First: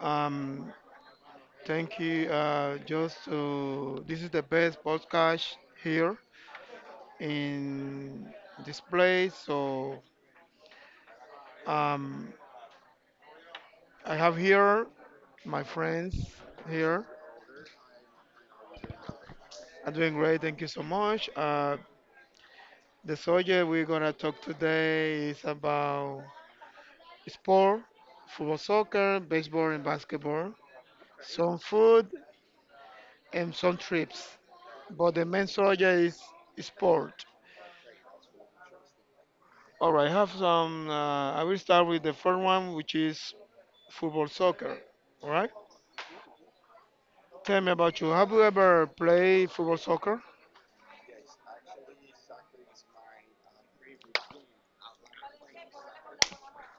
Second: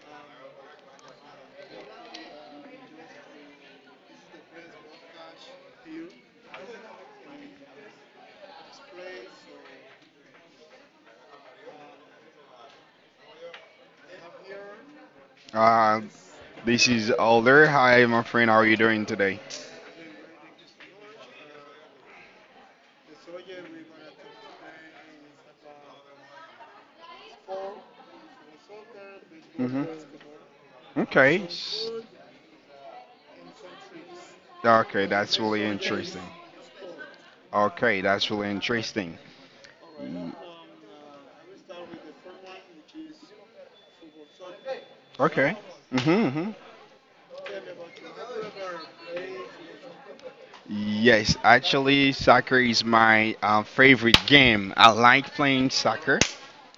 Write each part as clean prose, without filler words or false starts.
Um, Thank you. Just to, this is the best podcast here in this place. So um, I have here my Uh, friends this here. is Alder. Hi, my friend. How are you doing today? I'm doing great. Thank you so much. The subject we're gonna talk today is about sport, football, soccer, baseball, hmm and basketball, Okay. some food, and some trips. Okay, But the that's main really subject interesting. is sport. Okay, that's really interesting. All right, I have some. I will start with the first one, which is football soccer. All right. Okay. hmm hmm Tell me about you. Have you ever played football soccer? Yes, actually, soccer is my favorite game. I like playing soccer,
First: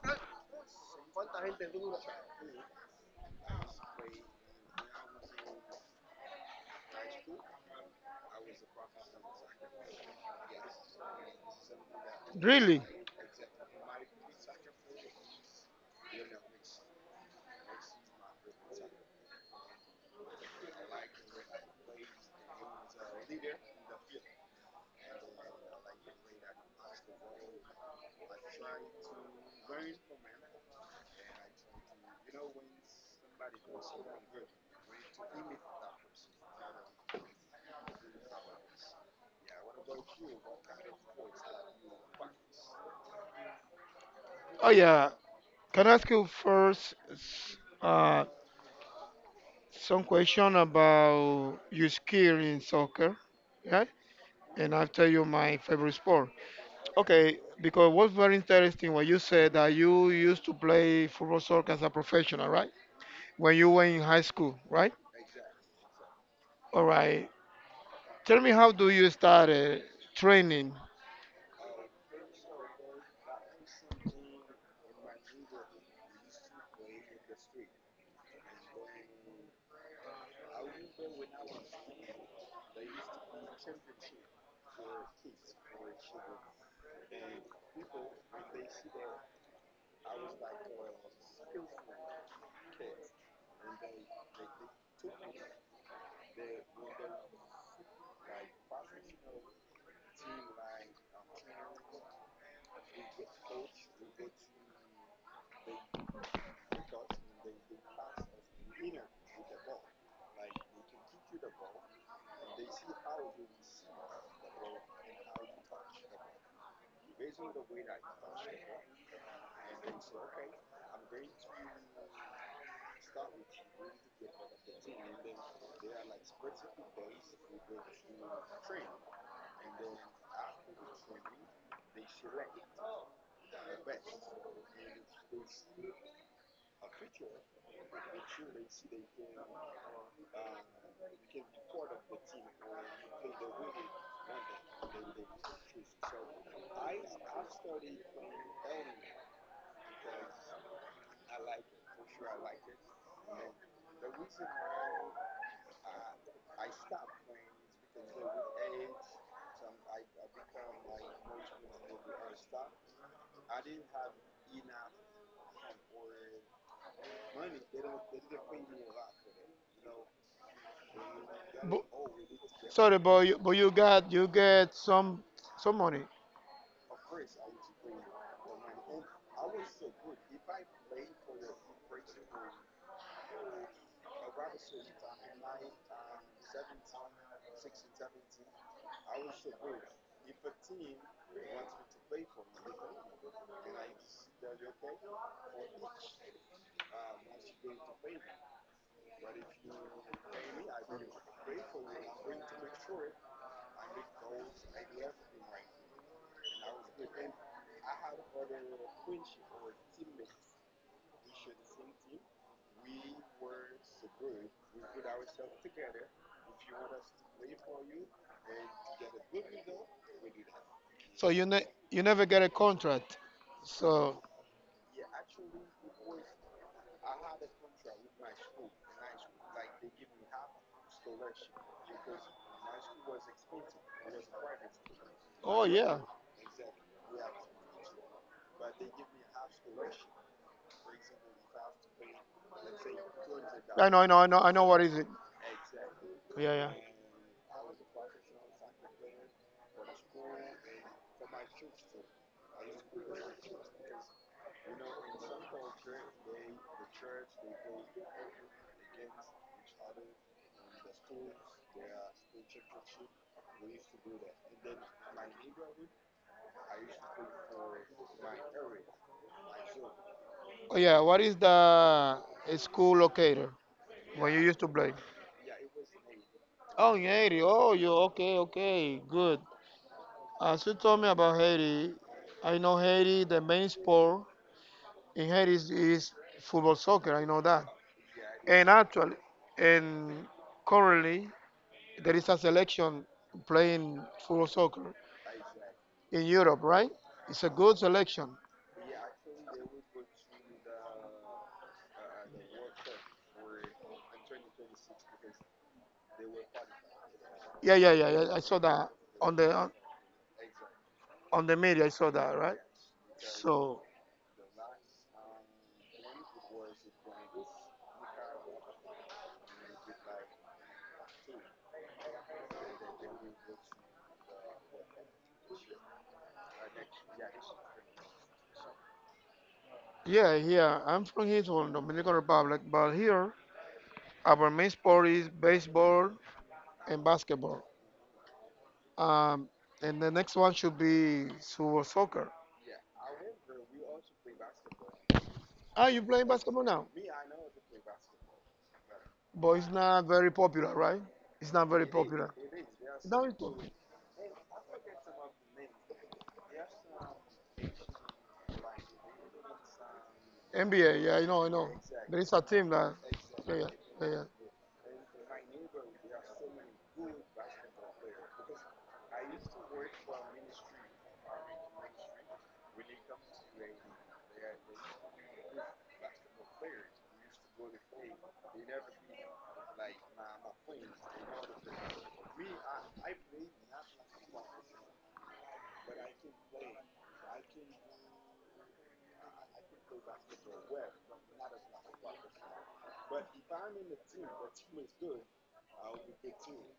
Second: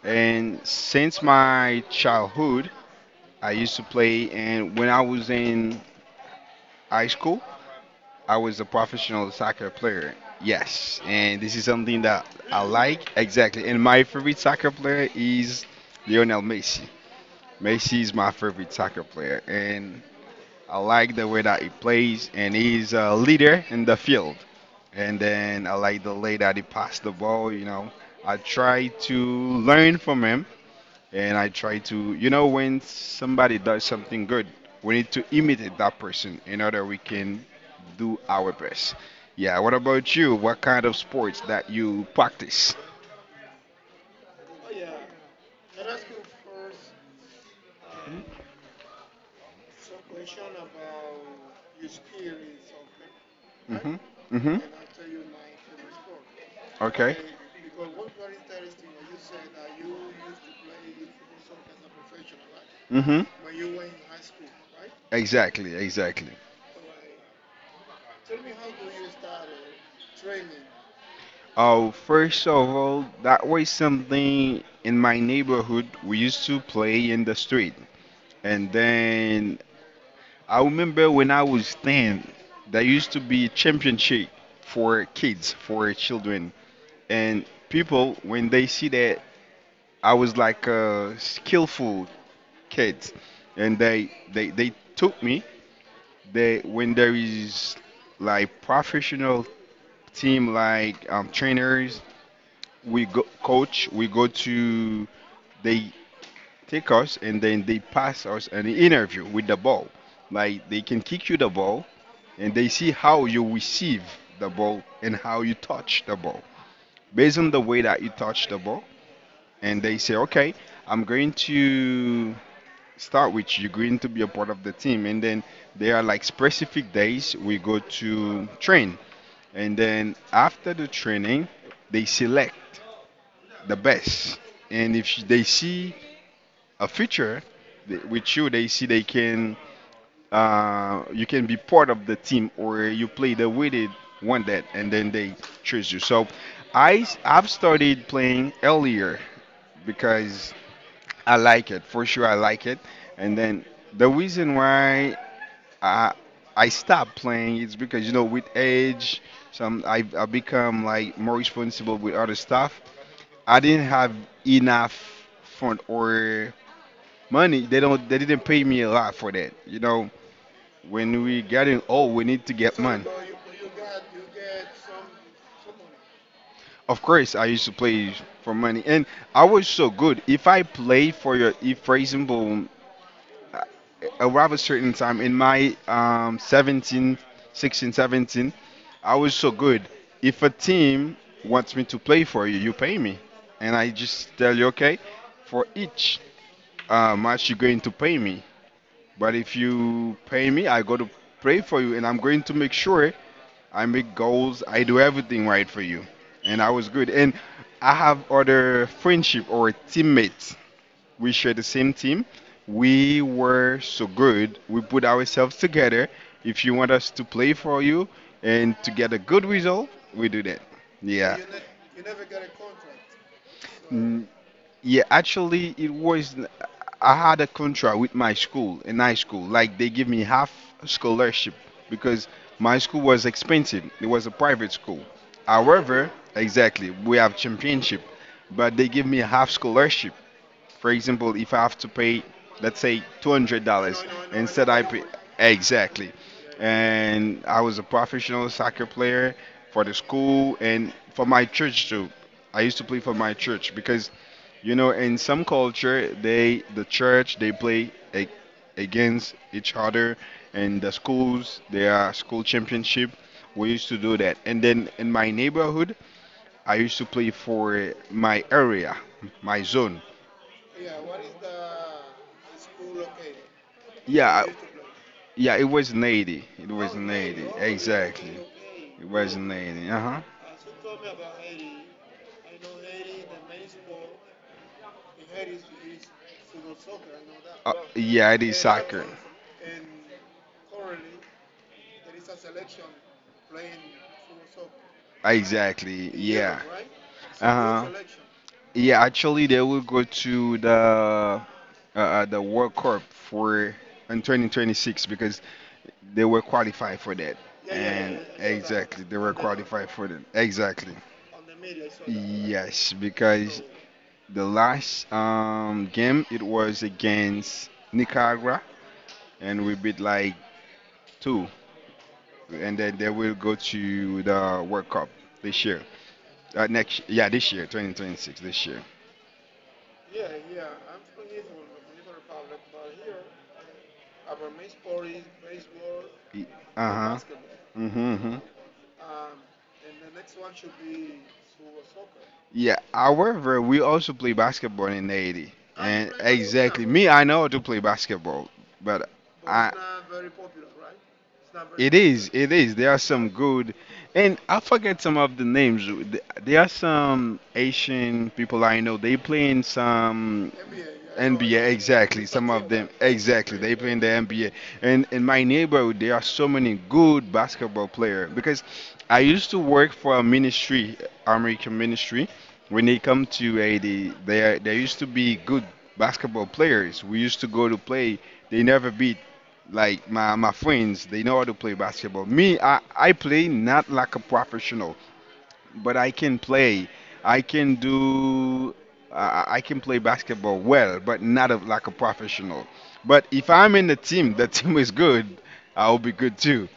and since my childhood, I used to play. And when I was in high school, I was a professional soccer player. Yes, and this is something that I Really? like exactly. And my favorite soccer player is Lionel Messi. Messi is my favorite soccer player, and I like the way that he plays, and he's a leader in the field. And then I like the way that he passed the ball. You know, I try to learn from him and I try to, you know, when somebody does something good, we need to imitate that person in order we can do our best. Yeah. What about you? What kind of sports that you practice? Oh yeah. Can I ask you first some question about your skill in soccer? Right? Mhm. Mhm. And I'll tell you my favorite sport. Okay. Okay, because what's very interesting when you said that you used to play football soccer as a professional, right? Mm-hmm. When you were in high school, right? Exactly, exactly. All right. Tell me, how do you start training? Oh, first of all, that was something in my neighborhood we used to play in the street. And then I remember when I was 10, there used to be championship for kids, for children. And people, when they see that I was like a skillful kid, and they took me, they, when there is like professional team, like trainers, we go, coach, we go to, they take us and then they pass us an interview with the ball. Like they can kick you the ball and they see how you receive the ball and how you touch the ball. Based on the way that you touch the ball, and they say, okay, I'm going to start with you, you're going to be a part of the team. And then there are like specific days we go to train. And then after the training, they select the best. And if they see a feature with you, they see they can you can be part of the team or you play the way they want that and then they choose you. So I've started playing earlier because I like it for sure. I like it, and then the reason why I I stopped playing is because you know with age, some I become like more responsible with other stuff. I didn't have enough fund or money. They didn't pay me a lot for that, you know. When we getting Bu- old, we need to get Sorry, money. But you got you get some money, Of course, I used to play for money, and I was so good. If I play for your, if for example, uh, around a certain time in my 17, 16, 17, I was so good. If a team wants me to play for you, you pay me, and I just tell you, okay, for each match you're going to pay me. But if you pay me, I got to pray for you, and I'm going to make sure I make goals. I do everything right for you, and I was good. And I have other friendship or teammates. We share the same team. We were so good. We put ourselves together. If you want us to play for you and to get a good result, we do that. so Yeah. You never get a contract. So, Yeah, actually, it was. I had a contract with my school in high school. Like they give me half scholarship because my school was expensive. It was a private school. oh yeah, However, exactly, we have championship, but they give me half scholarship. For example, if I have to pay, let's say, two hundred dollars I know. instead, What I is pay it? exactly. Yeah, yeah. And I was a professional soccer player for the school and for my church too. I used to play for my church because, you know, in some culture, the church they play a, against each other, and the schools they are school championship. We used to do that, and then in my neighborhood, I used to play for my area, my zone. Oh yeah, what is the school locator Yeah, where you I- used to play? yeah, it was an It was Oh, in an 80. Oh, you Exactly. okay? Okay, It was good. an Uh-huh. As you told me about Haiti, I know Haiti, the main sport in Haiti is football soccer. I know that. Yeah, it is And soccer. actually, and currently, there is a selection playing football soccer Exactly. in Europe, Yeah. right? It's a good Uh-huh. selection. Yeah, actually, they will go to the World Cup for in 2026 because they were qualified for that. Yeah, yeah, yeah, And yeah. I saw that exactly, they were on saw qualified for that. Exactly. The media. I saw that, right? Yes, because So the last game it was against Nicaragua, and we beat like two, and then they will go to the World Cup this year. Yeah, this year, 2026, this year. yeah, yeah. I'm from here, from Dominican Republic, but here our main sport is baseball Y- for Uh and huh. basketball. Mm-hmm. Um, and the next one should be Super Soccer. Yeah, however, we also play basketball in the 80. Are you And playing basketball exactly, now? basketball. Me, I know how to play basketball, but But I. it's not very it's popular, right? It's not very it is, popular. it is. There are Yeah. Now some it's popular. good, and I forget some of the names. There are some Asian people I know. They play in some NBA, yeah, N I B know. know. There Exactly. is a Some of team them, that, right? yeah, Exactly. Yeah, yeah, they yeah. play in yeah, the yeah. NBA. And in my neighborhood, there are so many good basketball players because I used to work for a ministry, American ministry when they come to Haiti, there used to be good basketball players. We used to go to play. They never beat like my friends. They know how to play basketball. Me, I play not like a professional, but I can play. I can do. I can play basketball well, but not a, like a professional. But if I'm in the team, the team is good. I'll be good too.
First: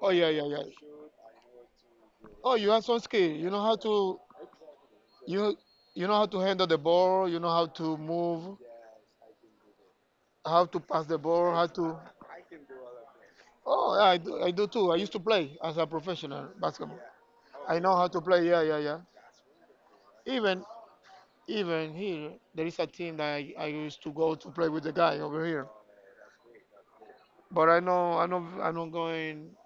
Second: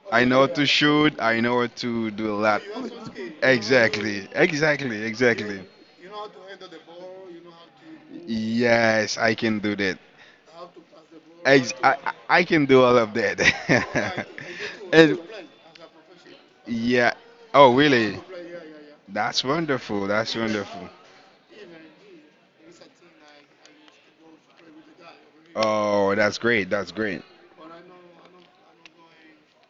Oh I yeah, know yeah, what yeah. to shoot. I know what to do a Oh, lot. you have some skill. Exactly. Exactly. you Exactly. you know how to handle the ball. You know how to move, Yes, I can do that. how to pass the ball, how Ex- I, to. I I can do all of Oh, yeah, that. I do too. I used And- to play as a professional basketball. yeah. Oh, I know how really? to play. Yeah, yeah, yeah. That's wonderful. That's Even wonderful. Even here, there is a team that I used to go to play with the guy over here. Oh, that's great. That's great. But I know I'm not going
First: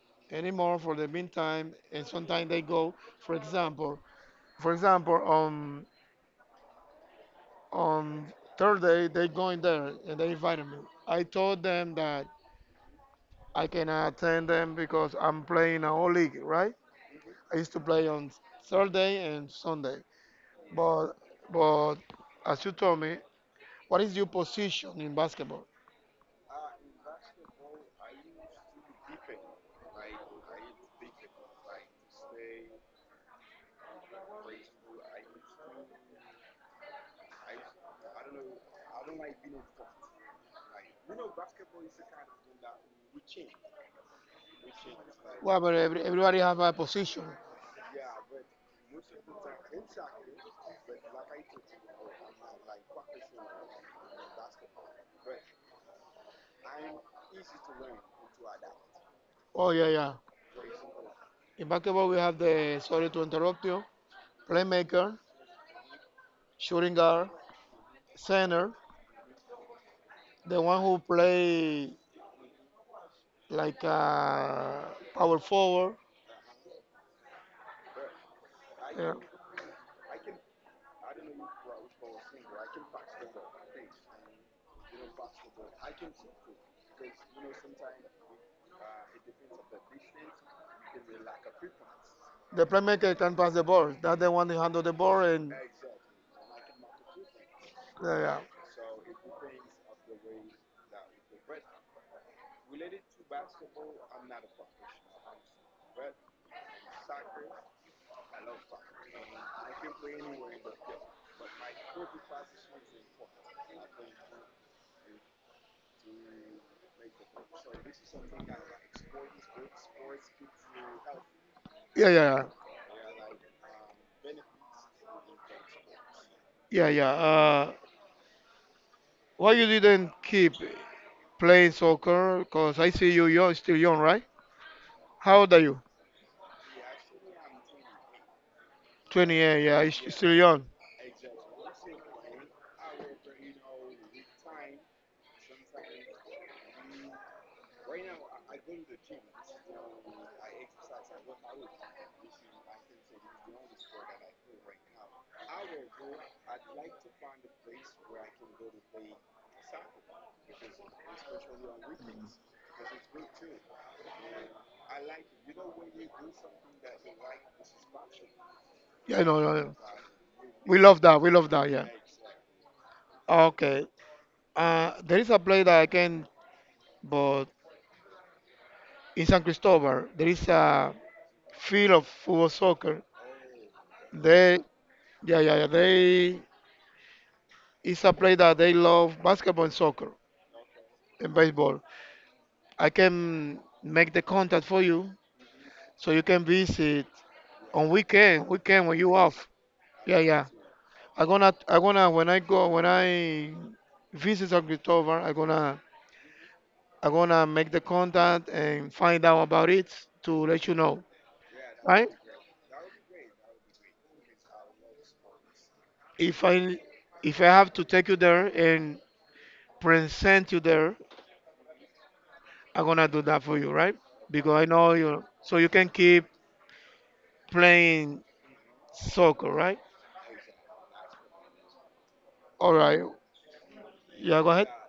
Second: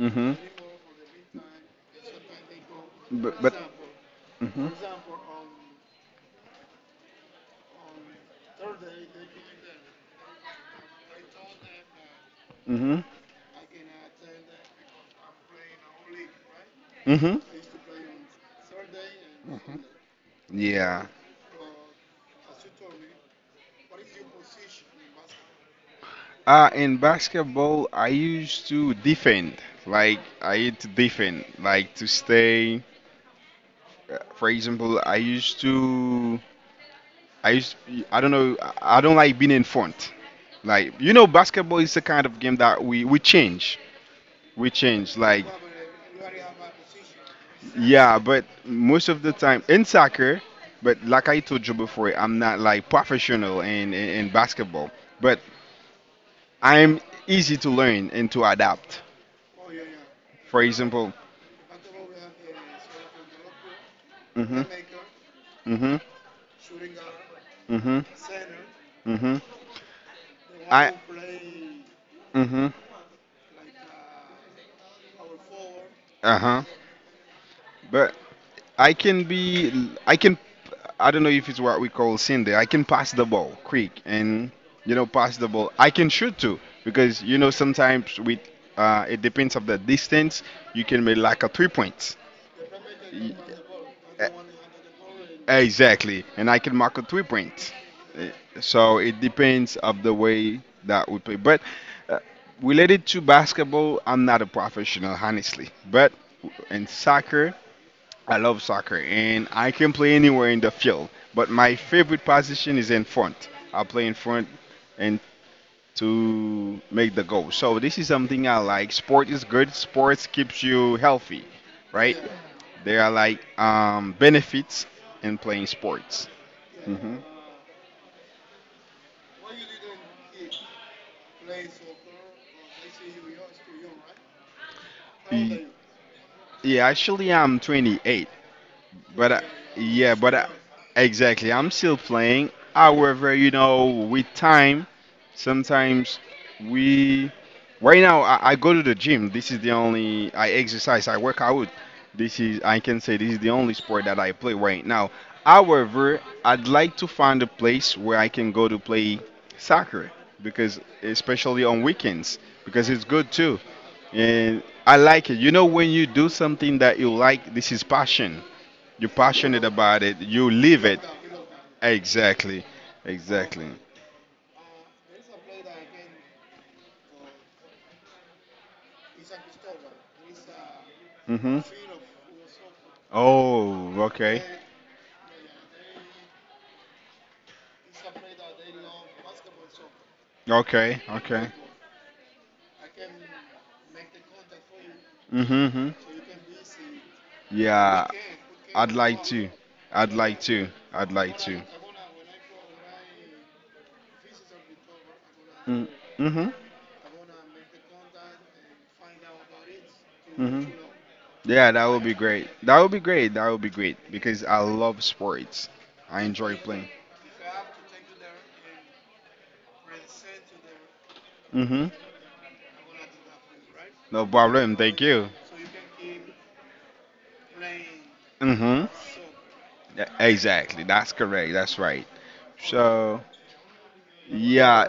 Mm-hmm. anymore for the meantime. And sometimes they go, for But example, hmm for example, on Thursday they going there and they invited me. I told them that hmm I cannot attend them because I'm playing a whole league, right? hmm I used to play on Thursday and Mhm. Sunday. Yeah. But but as you told me, what is your position in basketball? In basketball, I used to defend. Like, I used to defend. Like, to stay. For example, I used to. I used. I don't know. I don't like being in front. Like, you know, basketball is the kind of game that we change. we change like Well, but everybody have a position. yeah but most of the time in soccer but like I told you before I'm not like professional in basketball but I'm easy to learn and to adapt Oh yeah, yeah. for example In basketball, we have the sorry to interrupt you, mm playmaker, hmm mm shooting guard, hmm center, mm hmm mm hmm the one I who play mm hmm like power forward. uh-huh but Yeah. I can, I don't know if it's what we call Cindy. I can pass the ball quick and, you know, pass the ball. I can shoot too because, you know, sometimes with, it depends of the distance, you can make like a 3 points. The playmaker Y- can pass the ball. That's the one who handle the ball. And Exactly. And I can mark a 3 points. yeah, Eh, yeah, So it depends of the way that we play. But uh, related to basketball, I'm not a professional, honestly. But in soccer, I love soccer and I can play anywhere in the field, but my favorite position is in front. I play in front and to make the goal. So this is something I like. Sport is good. Sports keeps you healthy, yeah, right? yeah, There are like benefits in playing sports. yeah, yeah, yeah. hmm Why you didn't keep playing soccer? Cause I see you young, still young, right? How old are you? yeah, actually I'm 28. But I, 28. Yeah, you yeah, still young. exactly, I'm still playing. However, you know, with time, sometimes we. Right now, I go to the gym. This is the only I exercise. I work out. This is I can say this is the only sport that I play right now. However, I'd like to find a place where I can go to play soccer because especially on weekends because it's good too and I like it. You know when you do something that you like, this is passion you're Yeah, no, no, passionate no. about it. You We live it. love that. We love that. Yeah. Exactly. Exactly. Okay. There is a place that I can, but in San Cristobal, there is a Mm-hmm. field of football soccer. Oh, okay. They, yeah, yeah, yeah. They, it's a place that they love basketball and soccer Okay. and Okay. baseball. I can make the contact for you Mm-hmm. so you can visit on Yeah. Weekend I'd when you like to. off. Yeah, yeah. I'd like to. When I visit San Cristobal, Mm- Mhm. I'm gonna make the contact and find out about it to let Mhm. you know. Yeah, that would Right? be great. That would be great because I love sports. I If enjoy I playing. if I have to take you there and present you there, Mhm. I'm gonna do that for you, right? No Because I problem. know Thank you you. so you can keep playing Mhm. soccer, right? Yeah, exactly. That's correct. That's right. All right. So, Yeah, go ahead. yeah,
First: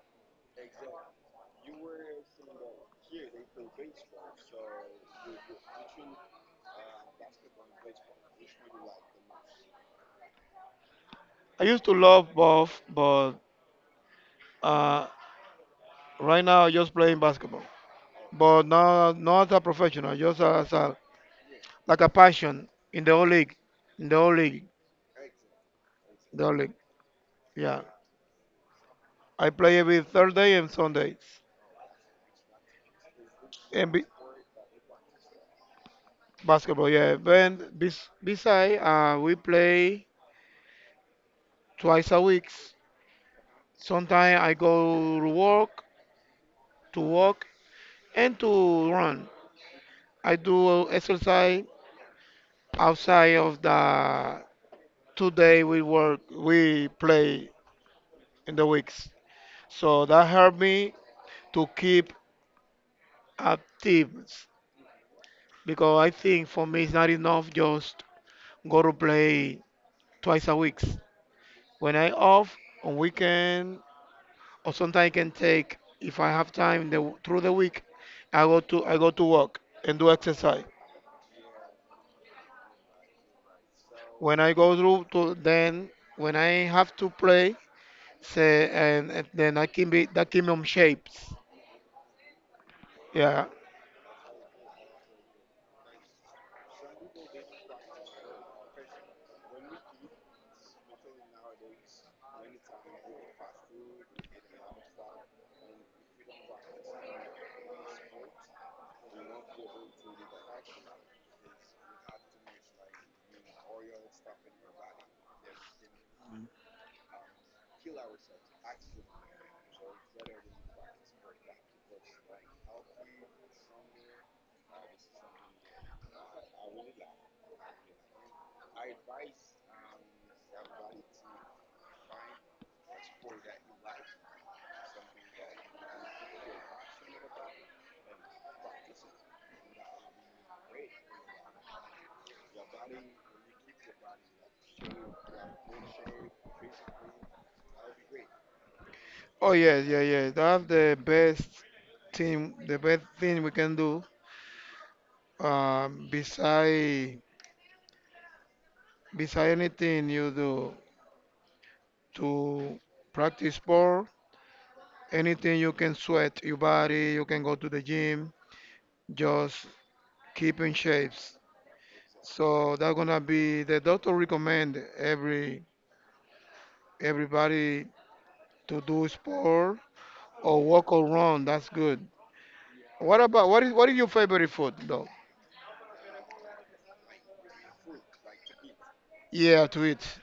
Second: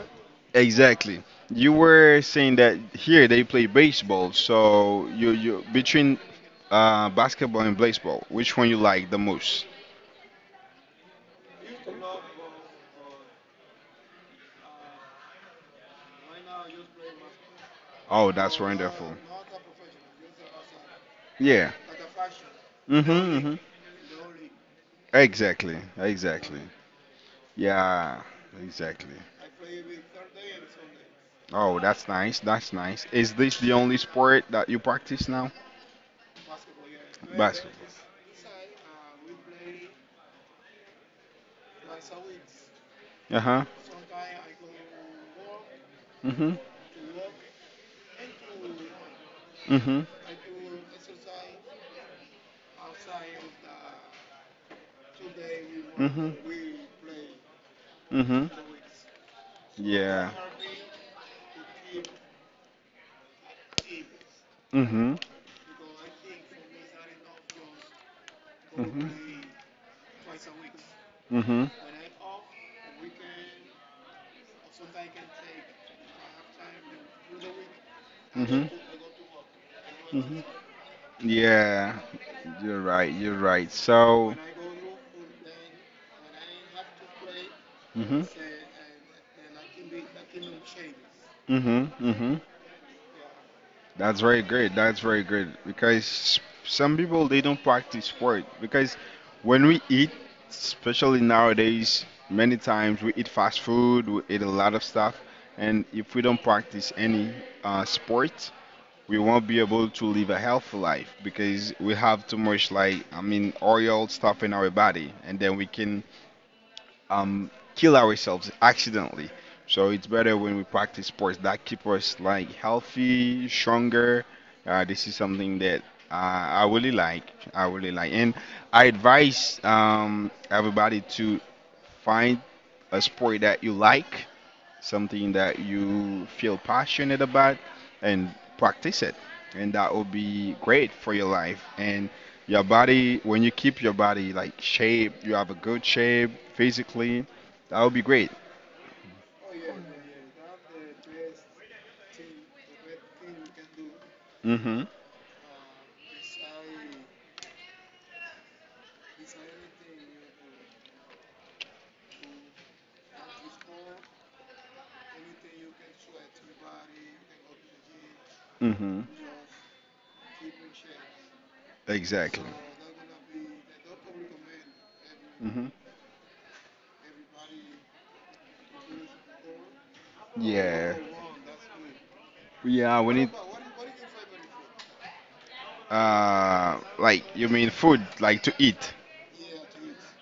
exactly. You were saying that here they play baseball. So, you between basketball and baseball, which one you like the most? I used to love both, but uh, right now I'm just playing basketball. Oh, that's But wonderful. Not as a professional, just as a Yeah. like a passion in the whole Mm-hmm, hmm league, in the whole league, Exactly. the whole Exactly. league. Yeah. Yeah, exactly. I play every Thursday and Sundays. Oh, that's nice. That's nice. Is this the And only be- sport that you practice now? Basketball, yeah. Then Basketball. Beside, we play twice a week. Uh-huh. Sometimes I go to work, Mm-hmm. to walk, and to run. Mm-hmm. I do exercise outside of the 2 day we work, Mm-hmm. we play Mhm. in the weeks. So that Yeah. helped me to keep active Mhm. because I think for me it's not enough just go to Mhm. play twice a week. Mhm. When I off on weekend or sometimes I can take if I have time through the week, Mhm. I go to work and do Mhm. exercise. Yeah. You're right. You're right. So. When I go through to then when I have to play, Mhm. say and then I can be that keep me on shapes. Mhm. Mhm. Yeah. That's very great. That's very great because some people they don't practice sport because when we eat, especially nowadays, many times we eat fast food, we eat a lot of stuff, and if we don't practice any sport, we won't be able to live a healthy life because we have too much like I mean oil stuff in our body, and then we can kill ourselves accidentally. So it's better when we practice sports that keep us like healthy, stronger. This is something that uh, I really like. I really like, and I advise everybody to find a sport that you like, something that you feel passionate about, and practice it, and that will be great for your life and your body. When you keep your body like shape, you have a good shape physically, that would be great. Oh yes, yeah, yeah. That's the best thing we can do. Mhm. Beside beside anything you do to practice sport. Anything you can sweat your body, you can go to the gym, Mhm. just keep in shapes. Exactly. So that's gonna be the doctor recommend Mhm. everybody to do sport or walk Yeah. or run. That's good. Yeah, we need. What is your favorite food though? Like, you mean food, like to eat? Yeah, to eat.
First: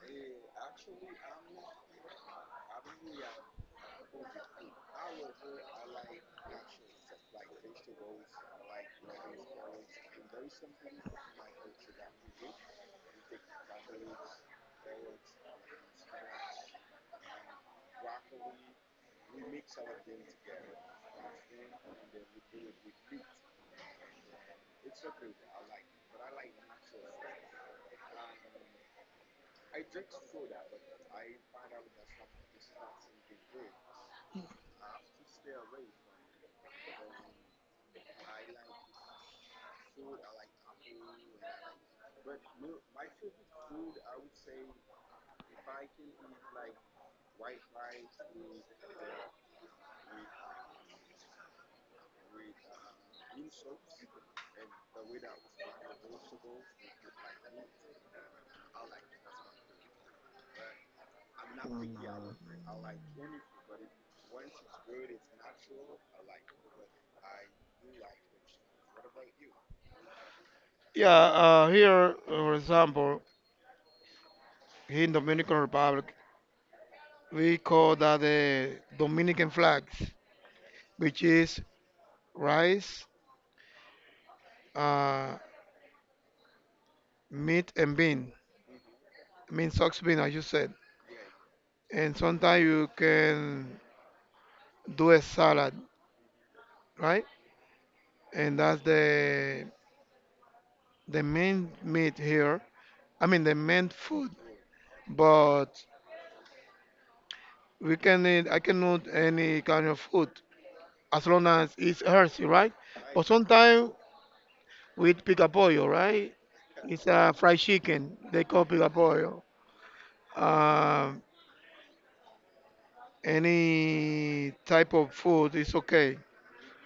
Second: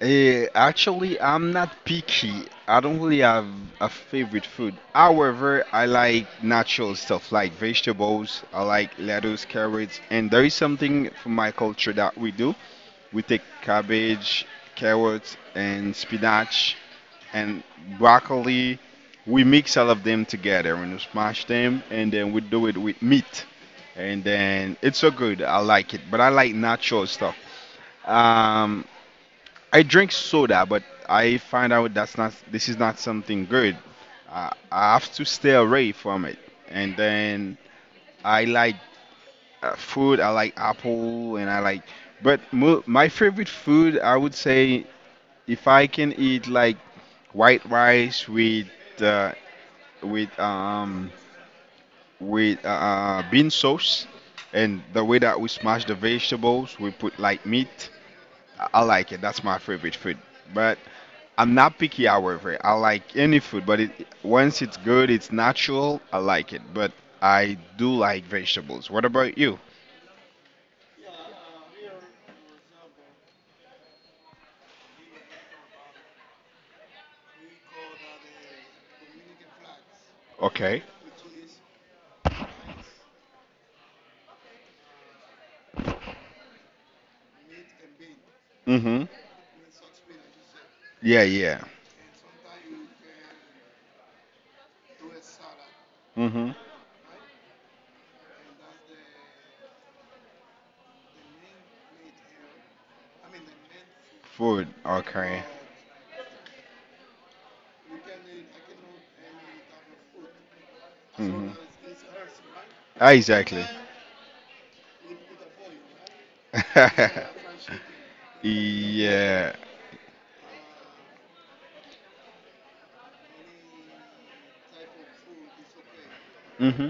Eh, actually, I'm not picky. I don't really have a favorite food. However, I like natural stuff like vegetables. I like lettuce, carrots, and there is something from my culture that we do. We take cabbage, carrots, and spinach, and broccoli. We mix all of them together and we smash them, and then we do it with meat. And then it's so good. I like it, but I like natural stuff. Um, I drink soda, but I find out that's not this is not something good. I have to stay away from it. And then I like food. I like apple, and I like. But my favorite food, I would say, if I can eat like white rice uh, with um with bean sauce, and the way that we smash the vegetables, we put like meat, I like it. That's my favorite food. But I'm not picky, however. I like any food, but it, once it's good, it's natural, I like it. But I do like vegetables. What about you? Yeah, here for example, here in Dominican Republic, we call that the Dominican flags, Okay. which is rice, uh, meat and bean, Mm-hmm. mean socks bean as you said. Yeah, yeah. And sometimes you can do a salad, Mm-hmm. right? And that's the main meat here. I mean the main food, Food. Okay. but we can eat. I can eat any kind of food as Mm-hmm. long as it's healthy, right? Ah, But exactly. sometimes we eat picapollo, right? It's a fried chicken. They call picapollo. yeah. Um, any type of food is okay, Mm-hmm.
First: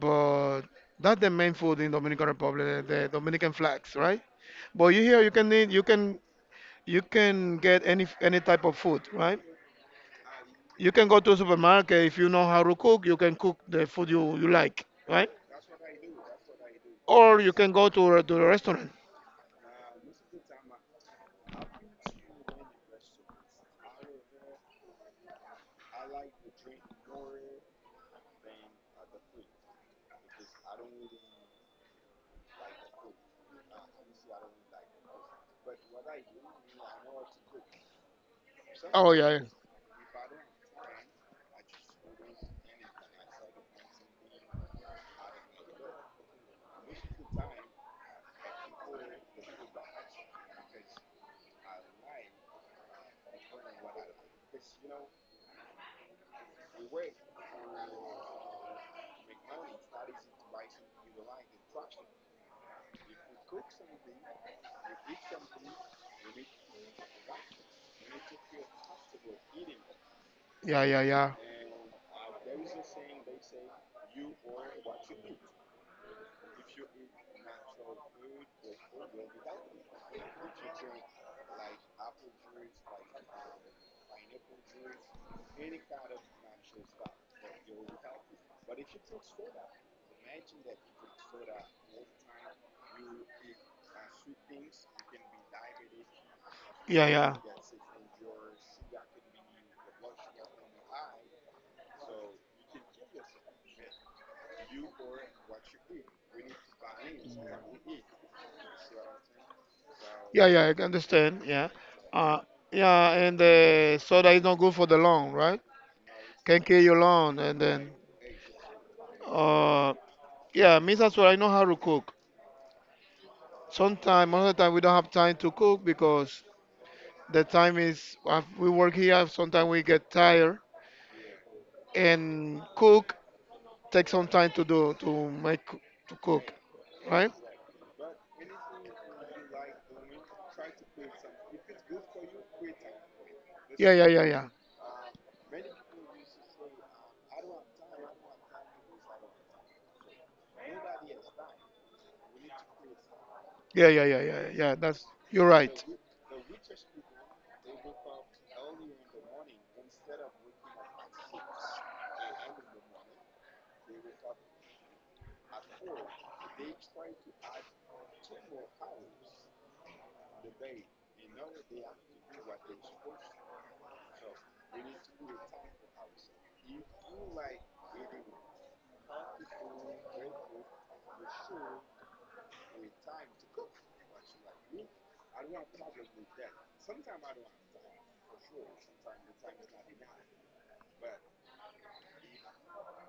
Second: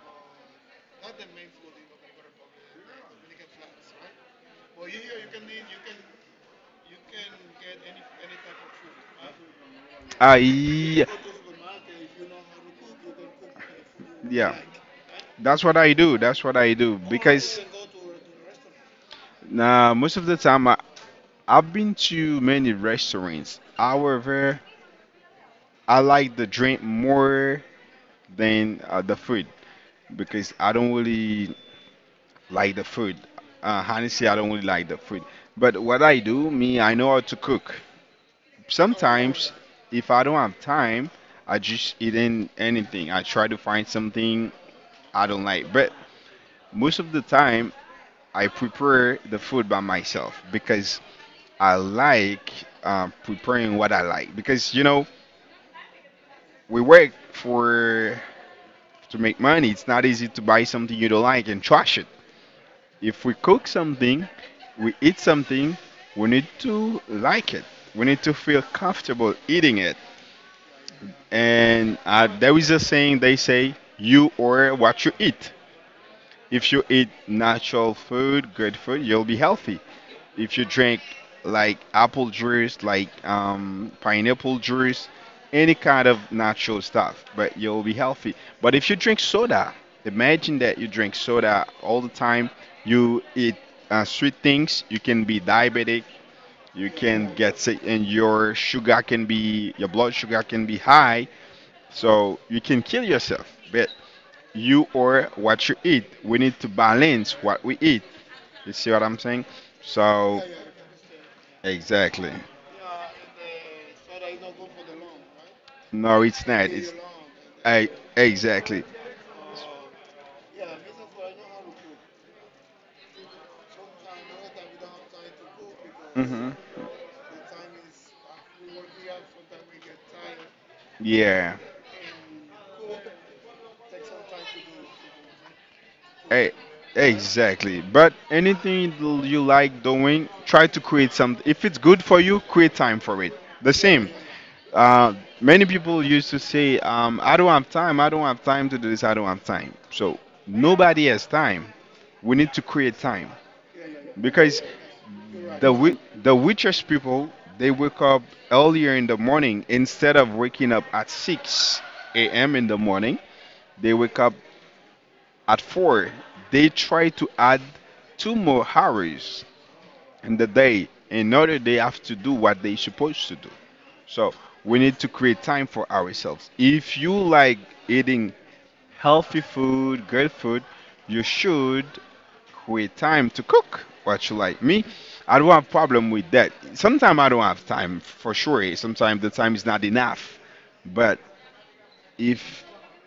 but that's the main food in Dominican Republic, the Dominican flags, right? But you here, you can get any type of food, right? Huh? You You can I go to a supermarket if you know how to cook. You can cook the food you yeah. like, right? That's what I do. That's what I do. Oh, you Or you because can go to to the restaurant. nah, most of the time I, I've been to many restaurants. However, I like the drink more than the food, because I don't really like the food. Honestly, I don't really like the food. But what I do, me, I know how to cook. Oh yeah, yeah, Sometimes, if I don't have time, I just eat in anything. I try to find something I don't like. But most of the time, I prepare the food by myself because I like preparing what I like. Because, you know, we work for to make money. It's not easy to buy something you don't like and trash it. If we cook something, we eat something, we need to like it. We need to feel comfortable eating it. yeah, yeah, yeah, And there is a saying they say, you are what you eat. If you eat natural food, good food, you'll be healthy. If you drink like apple juice, like pineapple juice, any kind of natural stuff, but you'll be healthy. But if you drink soda, imagine that you drink soda all the time, you eat sweet things, you can be diabetic, you yeah, can yeah, get sick, and your sugar can be, your blood sugar can be high, so you can kill yourself. But you or what you eat. We need to balance what we eat. You see what I'm saying? So, yeah, yeah, I can understand. Yeah, exactly. uh, yeah, and the soda is not good for the lung, right? No, it's Can not. kill It's your lung, and then I, exactly. uh, yeah, means as well. I know how to cook. Sometimes, most of the time, we don't have time to cook because Hmm. the time is we work here. Sometimes we get tired Yeah. and cook takes some time to do to make to cook, Hey, right? exactly. But anything you like doing, try to create some. If it's good for you, create time for it. The Yeah, yeah, same. yeah, Uh, many people used to say, "I don't have time. I don't have time to do this. I don't have time." So nobody has time. We need to create time yeah, yeah, yeah, yeah, yeah, because yeah, that's you're the right. wi- the richest people, they wake up earlier in the morning. Instead of waking up at 6 a.m. in the morning, they wake up at 4. They try to add 2 more hours in the day in order they have to do what they supposed to do. So we need to create time for ourselves. If you like eating healthy food, good food, you should with time to cook. What you like me? I don't have problem with that. Sometimes I don't have time for sure. Sometimes the time is not enough. But if,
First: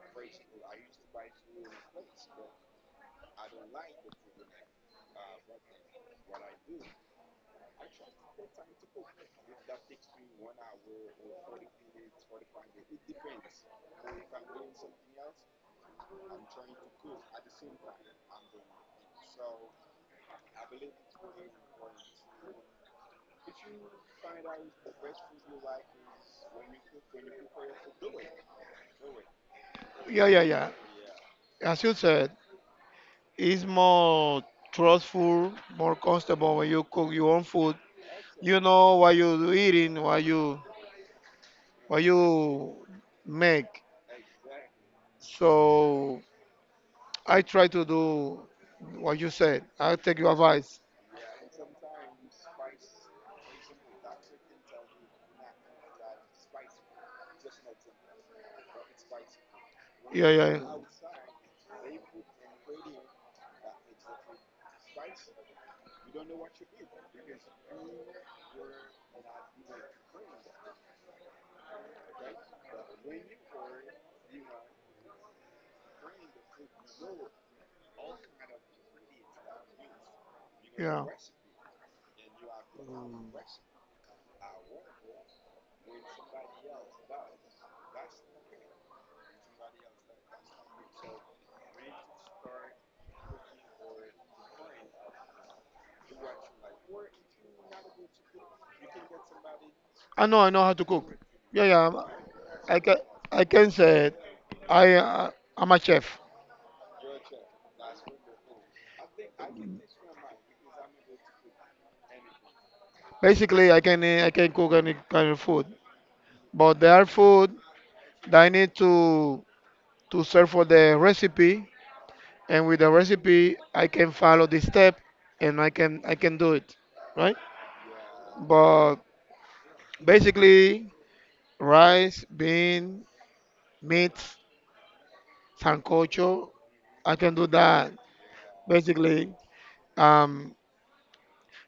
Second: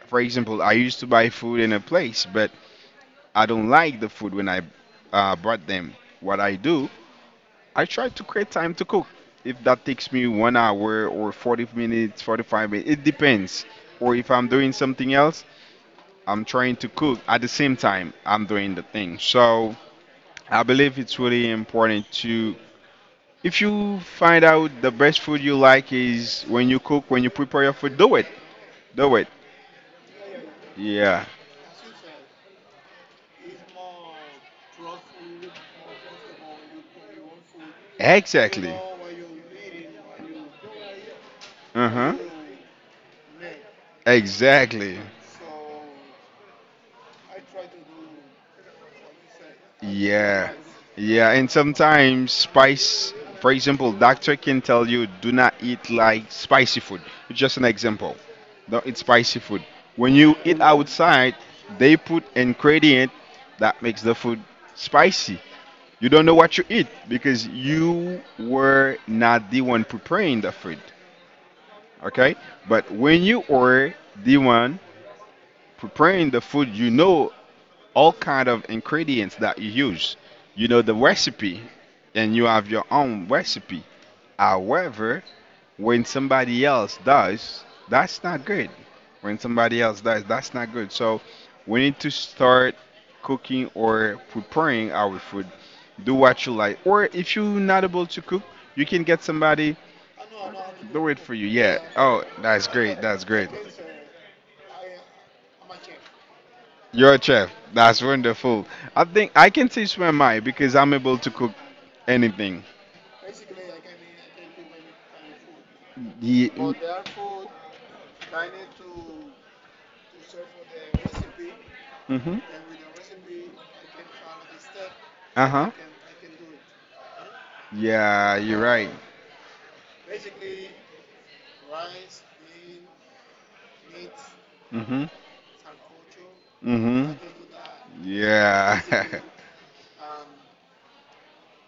for example, I used to buy food in a place, but I don't like the food when I brought them. What I do, I try to create time to cook. If that takes me 1 hour or 40 minutes, 45 minutes, it depends. Or if I'm doing something else, I'm trying to cook at the same time I'm doing the thing. So I believe it's really important to, if you find out the best food you like is when you cook, when you prepare your food, do it. Do it. Yeah, yeah, yeah. Yeah. As you said, it's more trustful, more comfortable when you cook your own food. You Exactly. know what you're eating, what Uh-huh. you make. Exactly. So I try to do what you said. I take your Yeah, advice. yeah, and sometimes spice, for example, doctor can tell you do not eat like spicy food. Just an example. Don't eat spicy food. When Yeah, you yeah. eat outside, they put ingredient that makes the food spicy. You don't know what you eat because you were not the one preparing the food. Okay? But when you were the one preparing the food, you know all kind of ingredients that you use. You know the Yeah. recipe, and you have your own recipe. However, when somebody else does, that's not good. When somebody else does, that's not good. So we need to start cooking or preparing our food. Do what you like. Or if you're not able to cook, you can get somebody I know. I know how to cook. do it for you. Yeah, Yeah. yeah. Oh, that's I can. great. That's I great. can say it. I. Uh, I'm a chef. You're a chef. That's wonderful. I think I can teach my mind because I'm able to cook anything. Basically, I can cook any kind of food. Ye- But there are food that I need to search for the recipe, Mhm. and with the recipe, I can follow the step, Uh and huh. I can do it. Right. Yeah, you're right. But basically, rice, bean, meat, Mhm. sancocho. I Mhm. can do that. Yeah. Basically, um,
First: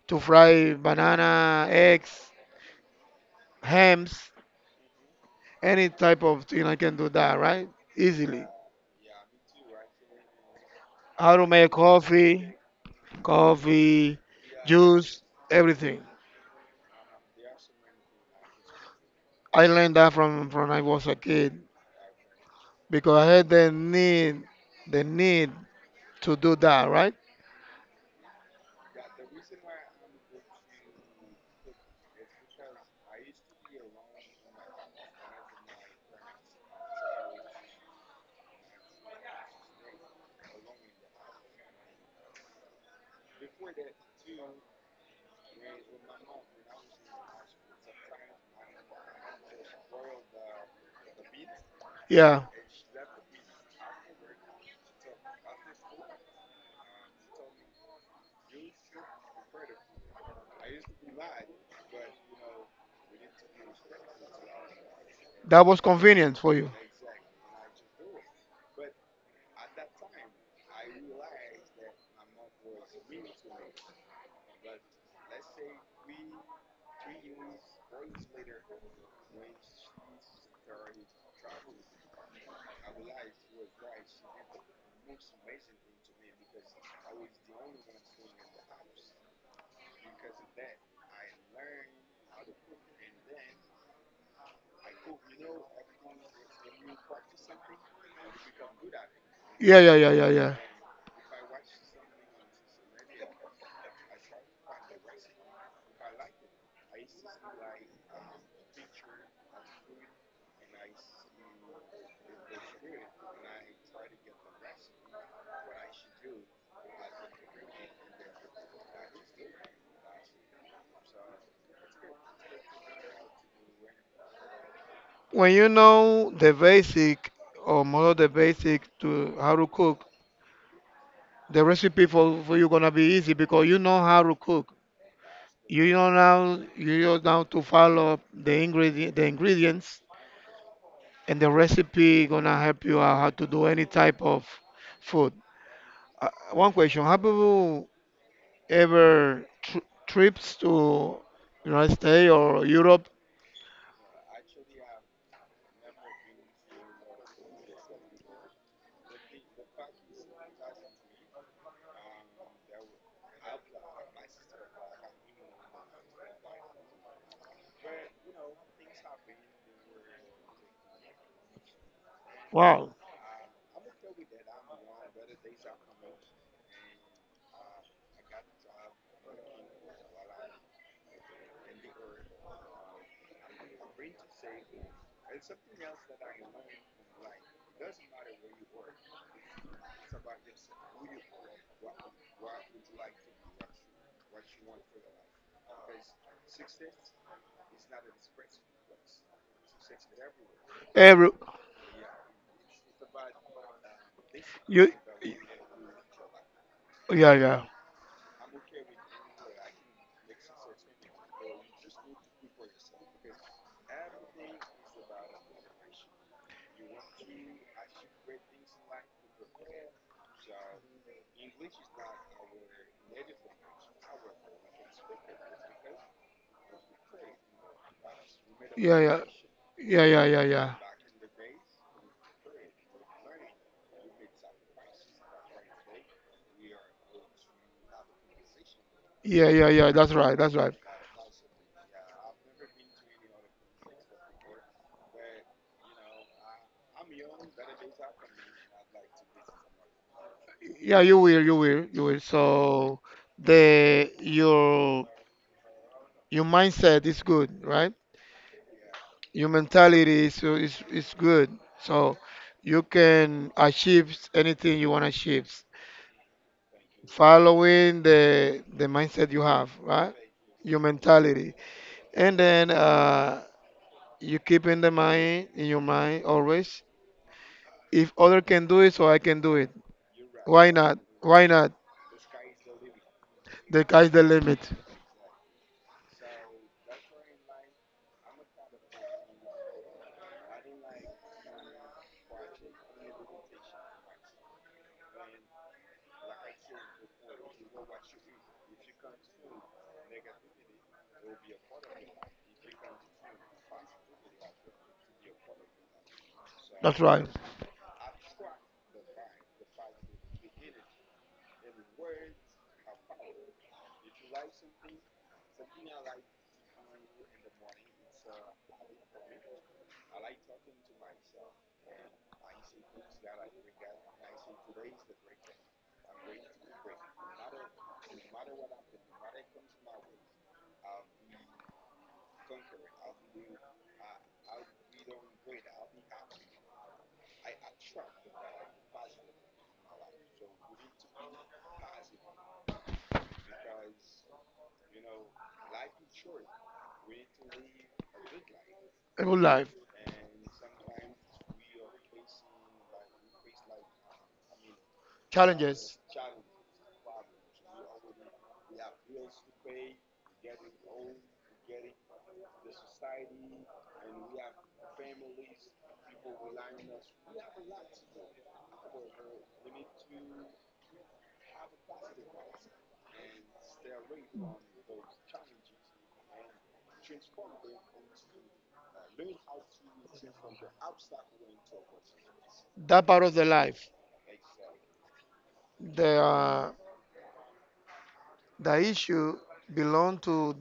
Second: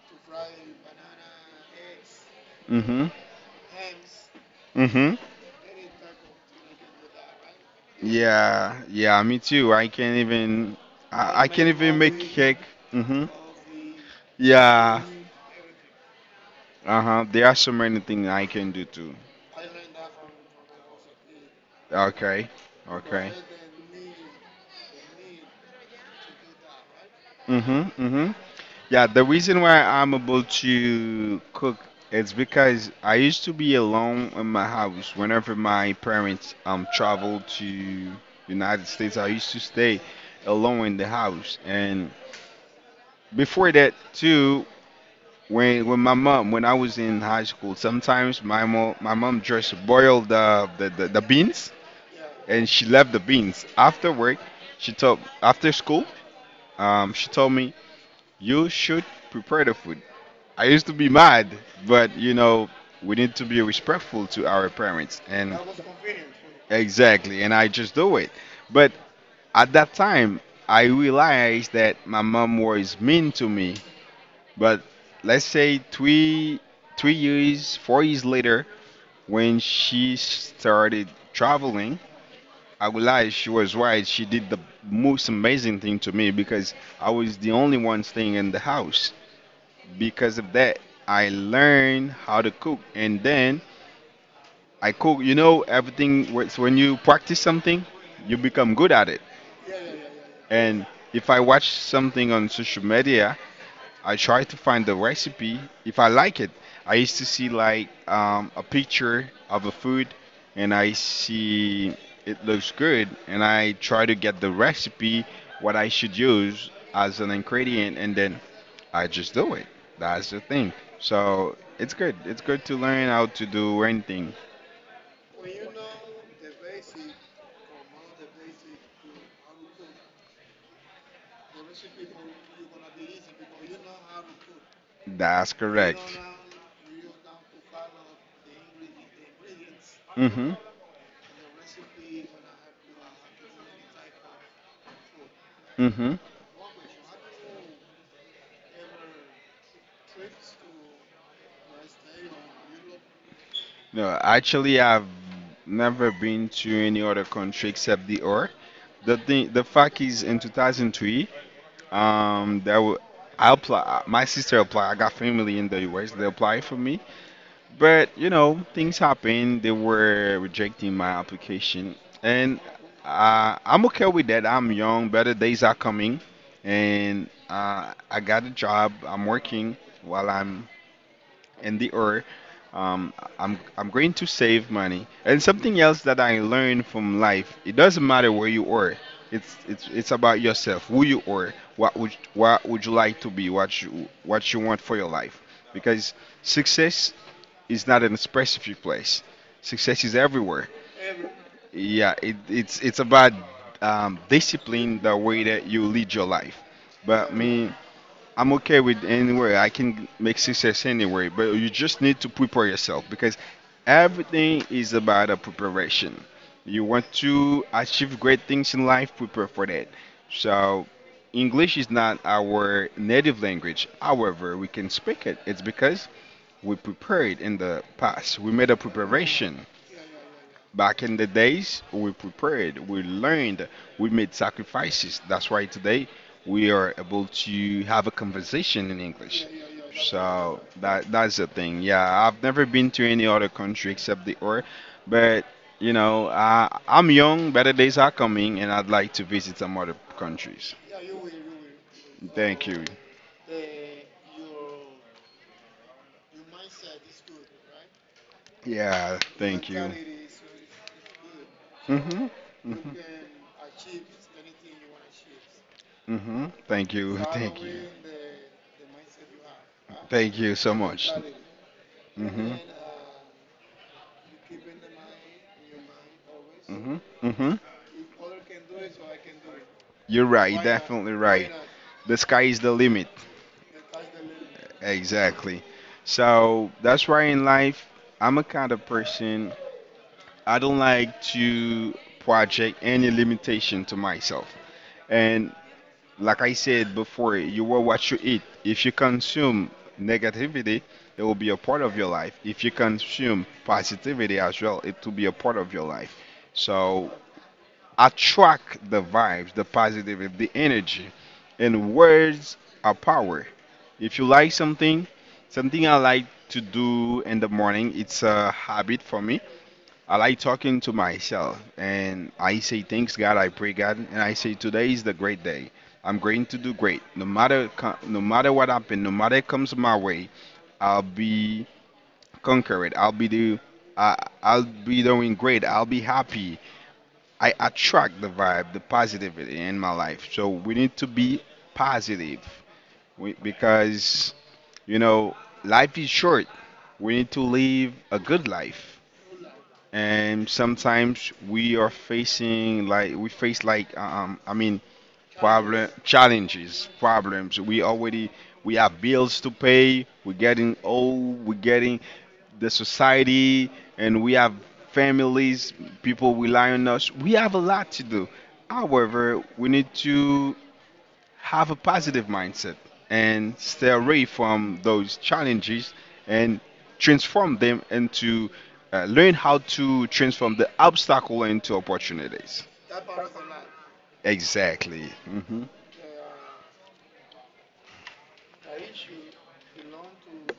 to fry banana, eggs, mhm. hams, Mhm. any type of thing. I can do that, right? Easily. Yeah. Yeah. Me too. I can't even. How I, to I make can't even make cake. Mhm. coffee, Yeah. juice, everything. Uh huh. There are so many things I can do too. I learned that from I was a kid Okay. because I Okay. had the need to do that, right? Mhm. Mhm. Yeah, the reason why I'm able to cook is because I used to be alone in my house whenever my parents traveled to United States. I used to stay alone in the house, and before that too, when my mom, when I was in high school, sometimes my mom just boiled the, the beans, Yeah, and she left the beans after work. She told after school, she told me you should prepare the food. I used to be mad, but you know, we need to be respectful to our parents, and that was convenient for you. exactly, and I just do it. But at that time, I realized that my mom was mean to me. But let's say three years, 4 years later, when she started traveling, I realized she was right. She did the most amazing thing to me because I was the only one staying in the house. Because of that, I learned how to cook, and then I cook. You know, everything. Works. When you practice something, you become good at it. Yeah, yeah, yeah, yeah, yeah. And if I watch something on social media, I try to find the recipe if I like it. I used to see like a picture of a food, and I see it looks good, and I try to get the recipe, what I should use as an ingredient, and then I just do it. That's the thing. So it's good. It's good to learn how to do anything. When you know the basic or more of the basic to how to cook, the recipe for you gonna be easy because you know how to cook. That's correct. You know now to follow the ingredients Mhm. and the recipe gonna help you out how to do any type of food. Mhm. One question: have you ever trips to United States or Europe? No, actually, I've never been to any other country except the or. The thing, the fact is, in 2003, um, that wa- I apply. My sister applied. I got family in the US. They applied for me, but you know, things happen. They were rejecting my application, and Wow, I'm okay with that. I'm young. Better days are coming, and I got a job. I'm working while I'm in the or um, I'm going to save money. And something else that I learned from life, it doesn't matter where you are. It's about yourself, who you are, what would you like to be, what you want for your life. Because success is not in a specific place. Success is everywhere. every Yeah, it's about you discipline, the way that you lead your life. yeah But yeah me, I'm okay with anywhere. I can make success anywhere, but you just need to prepare yourself because everything is about a preparation. You want to achieve great things in life, prepare for that. So, English is not our native language. However, we can speak it. It's because we prepared in the past. We made a yeah yeah preparation. yeah yeah yeah yeah Back in the days, we prepared, we learned, we made sacrifices. That's why today we are able to have a conversation in yeah English. yeah yeah. That's right. That's So right. that that's the thing. Yeah, I've never been to any other country except the or, but you know, I, I'm young, better days are coming, and I'd like to visit some other countries. Yeah, you will. Thank you. So the your mindset is good, right? Yeah, Your thank you. mentality is good. So Mhm. you Mhm. can achieve anything you want to achieve. Mhm. Thank you. Thank you. Following the mindset you have, right? Thank you so Your much. mentality. And Mhm. then you keep in the mind, in your mind always, Mhm. Mhm. if other can do it, so I can do it. You're right. Why not? Definitely Why right. not? The sky is the limit. The guy's the limit. Exactly. So that's why in life, I'm a kind of person, I don't like to project any limitation to myself. And like I said before, you are what you eat. If you consume negativity, it will be a part of your life. If you consume positivity as well, it will be a part of your life. That's So right. attract the vibes, the positive, the energy. And words are power. If you like something, something I like to do in the morning, it's a habit for me. I like talking to myself and I say, thanks God, I pray God, and I say, today is the great day. I'm going to do great. No matter what happens, no matter comes my way, I'll be conquered. I I'll be doing great. I'll be happy. I attract the vibe, the positivity in my life. So we need to be positive we, because, you know, life is short. We need to live a good life. A good life. And sometimes we are facing like we face like I mean problem Challenges. challenges, problems. We already we have bills to pay. We're getting old. We're getting the society and we have families, people rely on us. We have a lot to do. However, we need to have a positive mindset and stay away from those challenges and transform them into learn how to transform the obstacle into opportunities. That part of the life. Exactly. Hmm. The uh, The issue belong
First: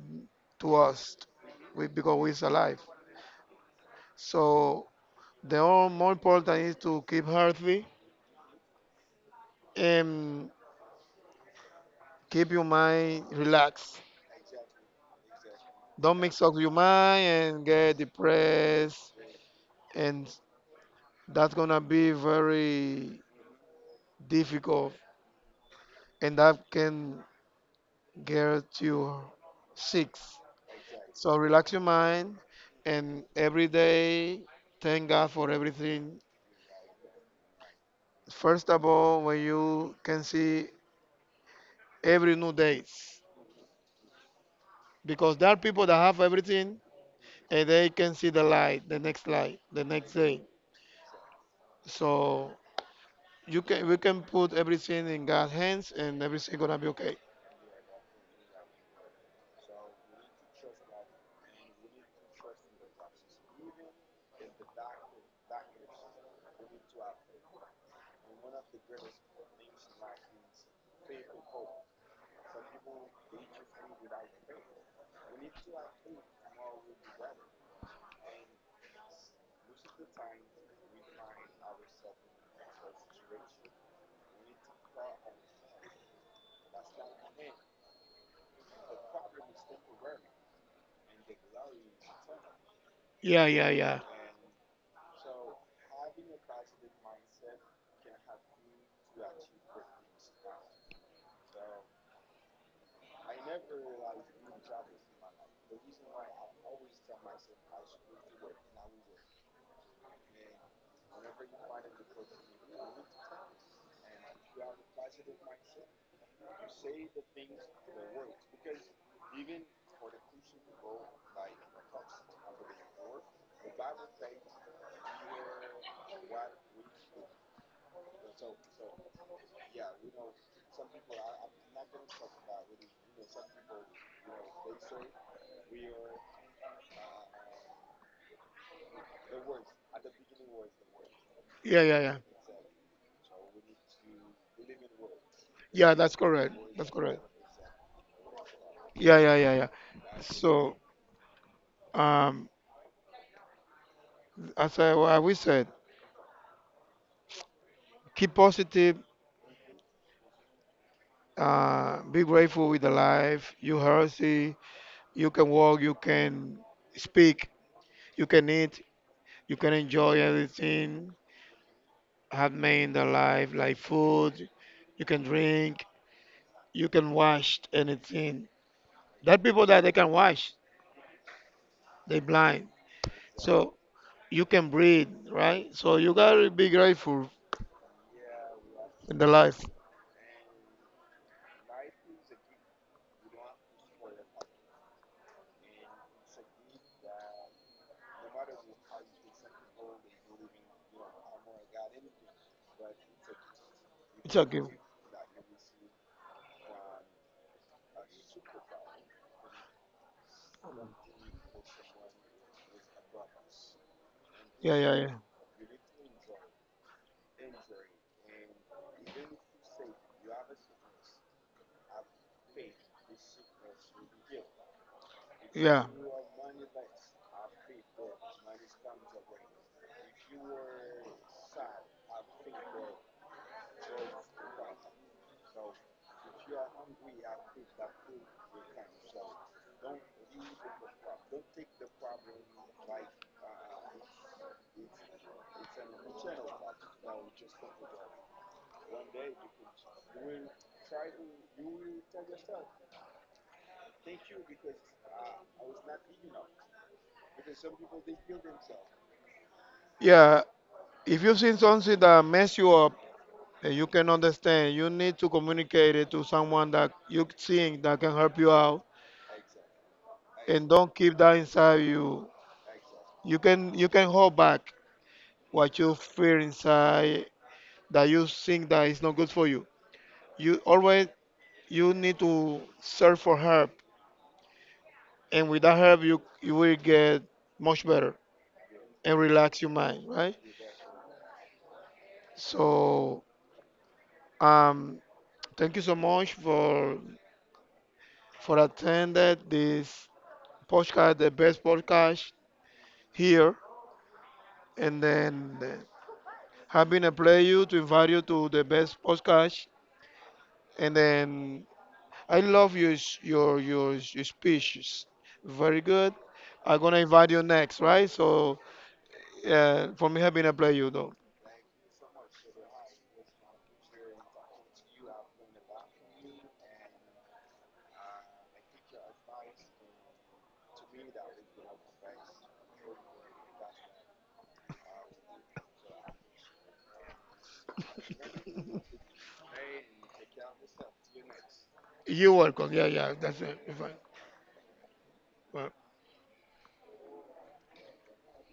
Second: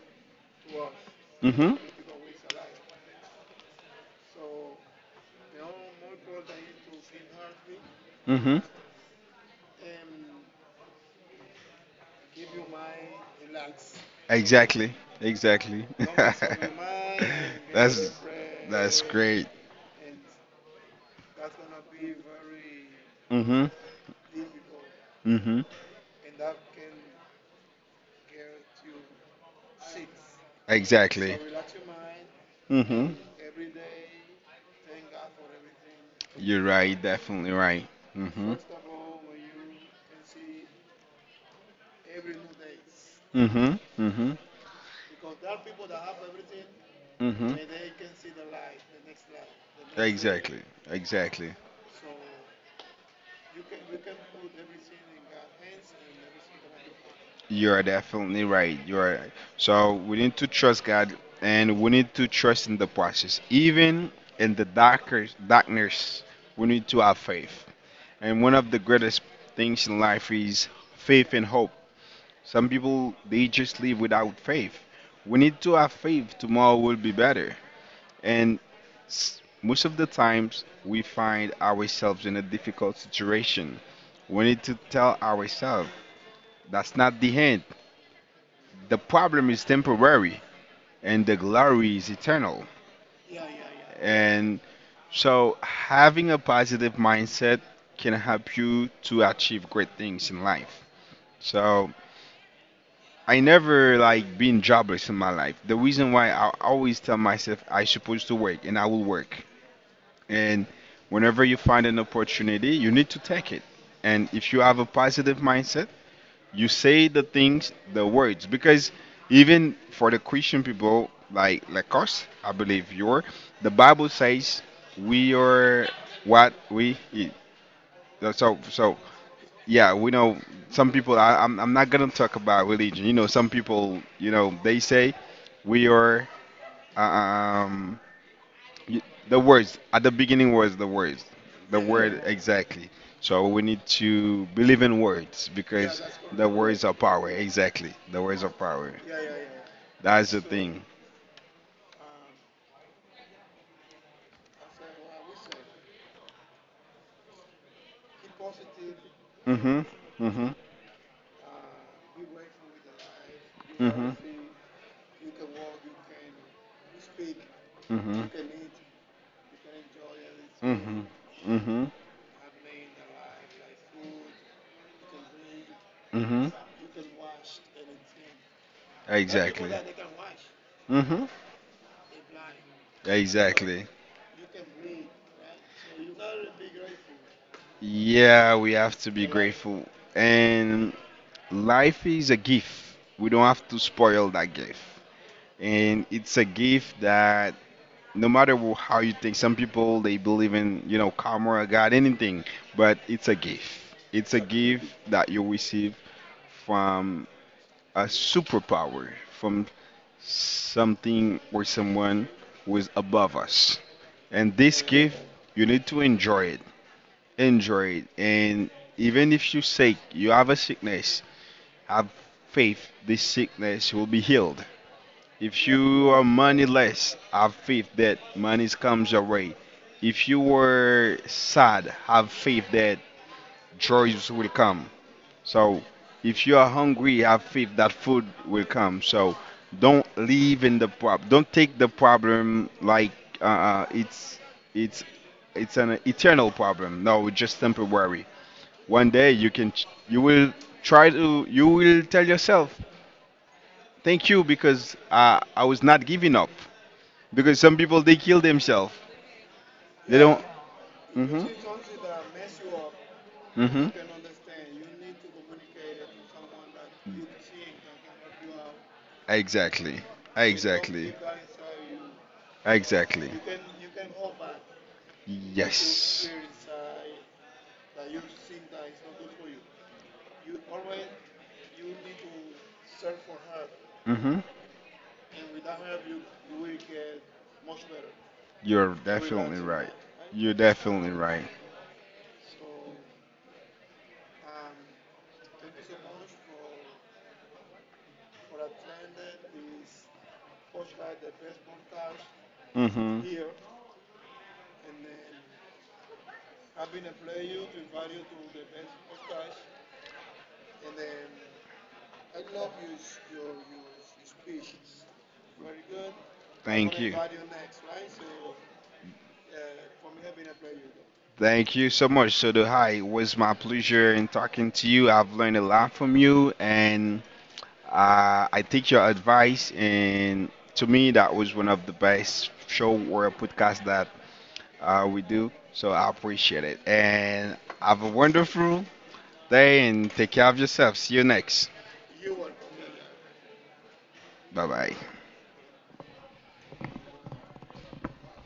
to us Hmm. we, because we're alive. So the all more important is to keep healthy Hmm. and keep your mind relaxed. Exactly. Exactly. Don't mix up your mind and get that's that's depressed, great. and that's gonna be very Hmm. difficult, Mm-hmm. and that can get you sick. Exactly. So relax your mind, Mm-hmm. and every day thank God for everything. You're right. Definitely right. Mm-hmm. First of all, when you can see every new days, Mm-hmm. Mm-hmm. because there are people that have everything Mm-hmm. and they can see the light, the next day. Exactly. Exactly. So you can we can put everything in God's hands and everything gonna be okay. You are definitely right. You are. Right. So we need to trust God, and we need to trust in the process, even in the darkest darkness. We need to have faith. And one of the greatest things in life is faith and hope. Some people they just live without faith. We need to have faith tomorrow will be better. And most of the times we find ourselves in a difficult situation. We need to tell ourselves that's not the end. The problem is temporary and the glory is eternal. Yeah, yeah, yeah, And so having a positive mindset can help you to achieve great things in life. So I never like been jobless in my life. The reason why I always tell myself I supposed to work and I will work. And whenever you find an opportunity, you need to take it. And if you have a positive mindset, you say the things, the words, because even for the Christian people like us, I believe you're, the Bible says we are what we eat. That's So yeah, we know some people. I'm not gonna talk about religion. You know, some people. You know, they say we are. Um, y- the words at the beginning was the words, yeah, the yeah, yeah. word exactly. So we need to believe in words Yeah, because that's the correct. words That's are correct. power. Exactly, the words are power. Yeah, yeah, yeah, yeah. That's the So, thing. um, what we said, keep positive, Mhm. Mhm. Be grateful with the life. You Mhm. healthy, you can walk, you can speak, you Mhm. can eat, you can enjoy Mhm. everything Mhm. handmade in the life, like food, you can drink, Mhm. you can wash anything. That people Exactly. that they can wash, Mm-hmm. they blind. So Exactly. you can breathe, right? So you gotta be grateful Yeah, we have to in the be life. grateful. And life is a gift. We don't have to spoil that gift. And it's a gift that no matter how you think, some people they believe in, you know, karma or God, anything, but it's a gift. It's It's a okay. gift that you receive from a superpower, from something or someone who is above us. And Yeah, this yeah, yeah. gift, you need to enjoy injured, and even if you sick, you have a sickness. Have faith this sickness will be healed. If Yeah. you are moneyless, have faith that money comes your way. If you were sad, have faith that joys will come. So, if you are hungry, have faith that food will come. So, don't live in the problem. Don't take the problem like uh, uh, it's it's it's an eternal problem. No, it's just temporary. One day you can you will try to you will tell yourself thank you because I was not giving up because some people they kill themselves. They don't. Yeah. If you Hmm. seen something that mess you up, and Hmm. you can understand. You need to communicate it to someone that you think that can help you out, Exactly. and don't Exactly. keep that inside you. Exactly. You can hold back what you Yes. feel inside that you think that is not good for you. You always You need to search for help, Hmm. and with that help, you will get much better You're and definitely relax your right. mind, right? You're definitely right. So um, thank you so much for attending this podcast, the best podcast Hmm. here and then have been a pleasure to invite you to the best podcast. And then I love your s- your speeches, very good. I'm gonna Thank you. invite you next, right? So for me, have been a pleasure though. Thank you so much, Sodo. Hi, it was my pleasure in talking to you. I've learned a lot from you, and I take your advice. And to me, that was one of the best show or podcast that we do. So I appreciate it. And have a wonderful day, and take care of yourself. See you next. You're welcome. Yeah, yeah, that's it. You're fine. Bye bye.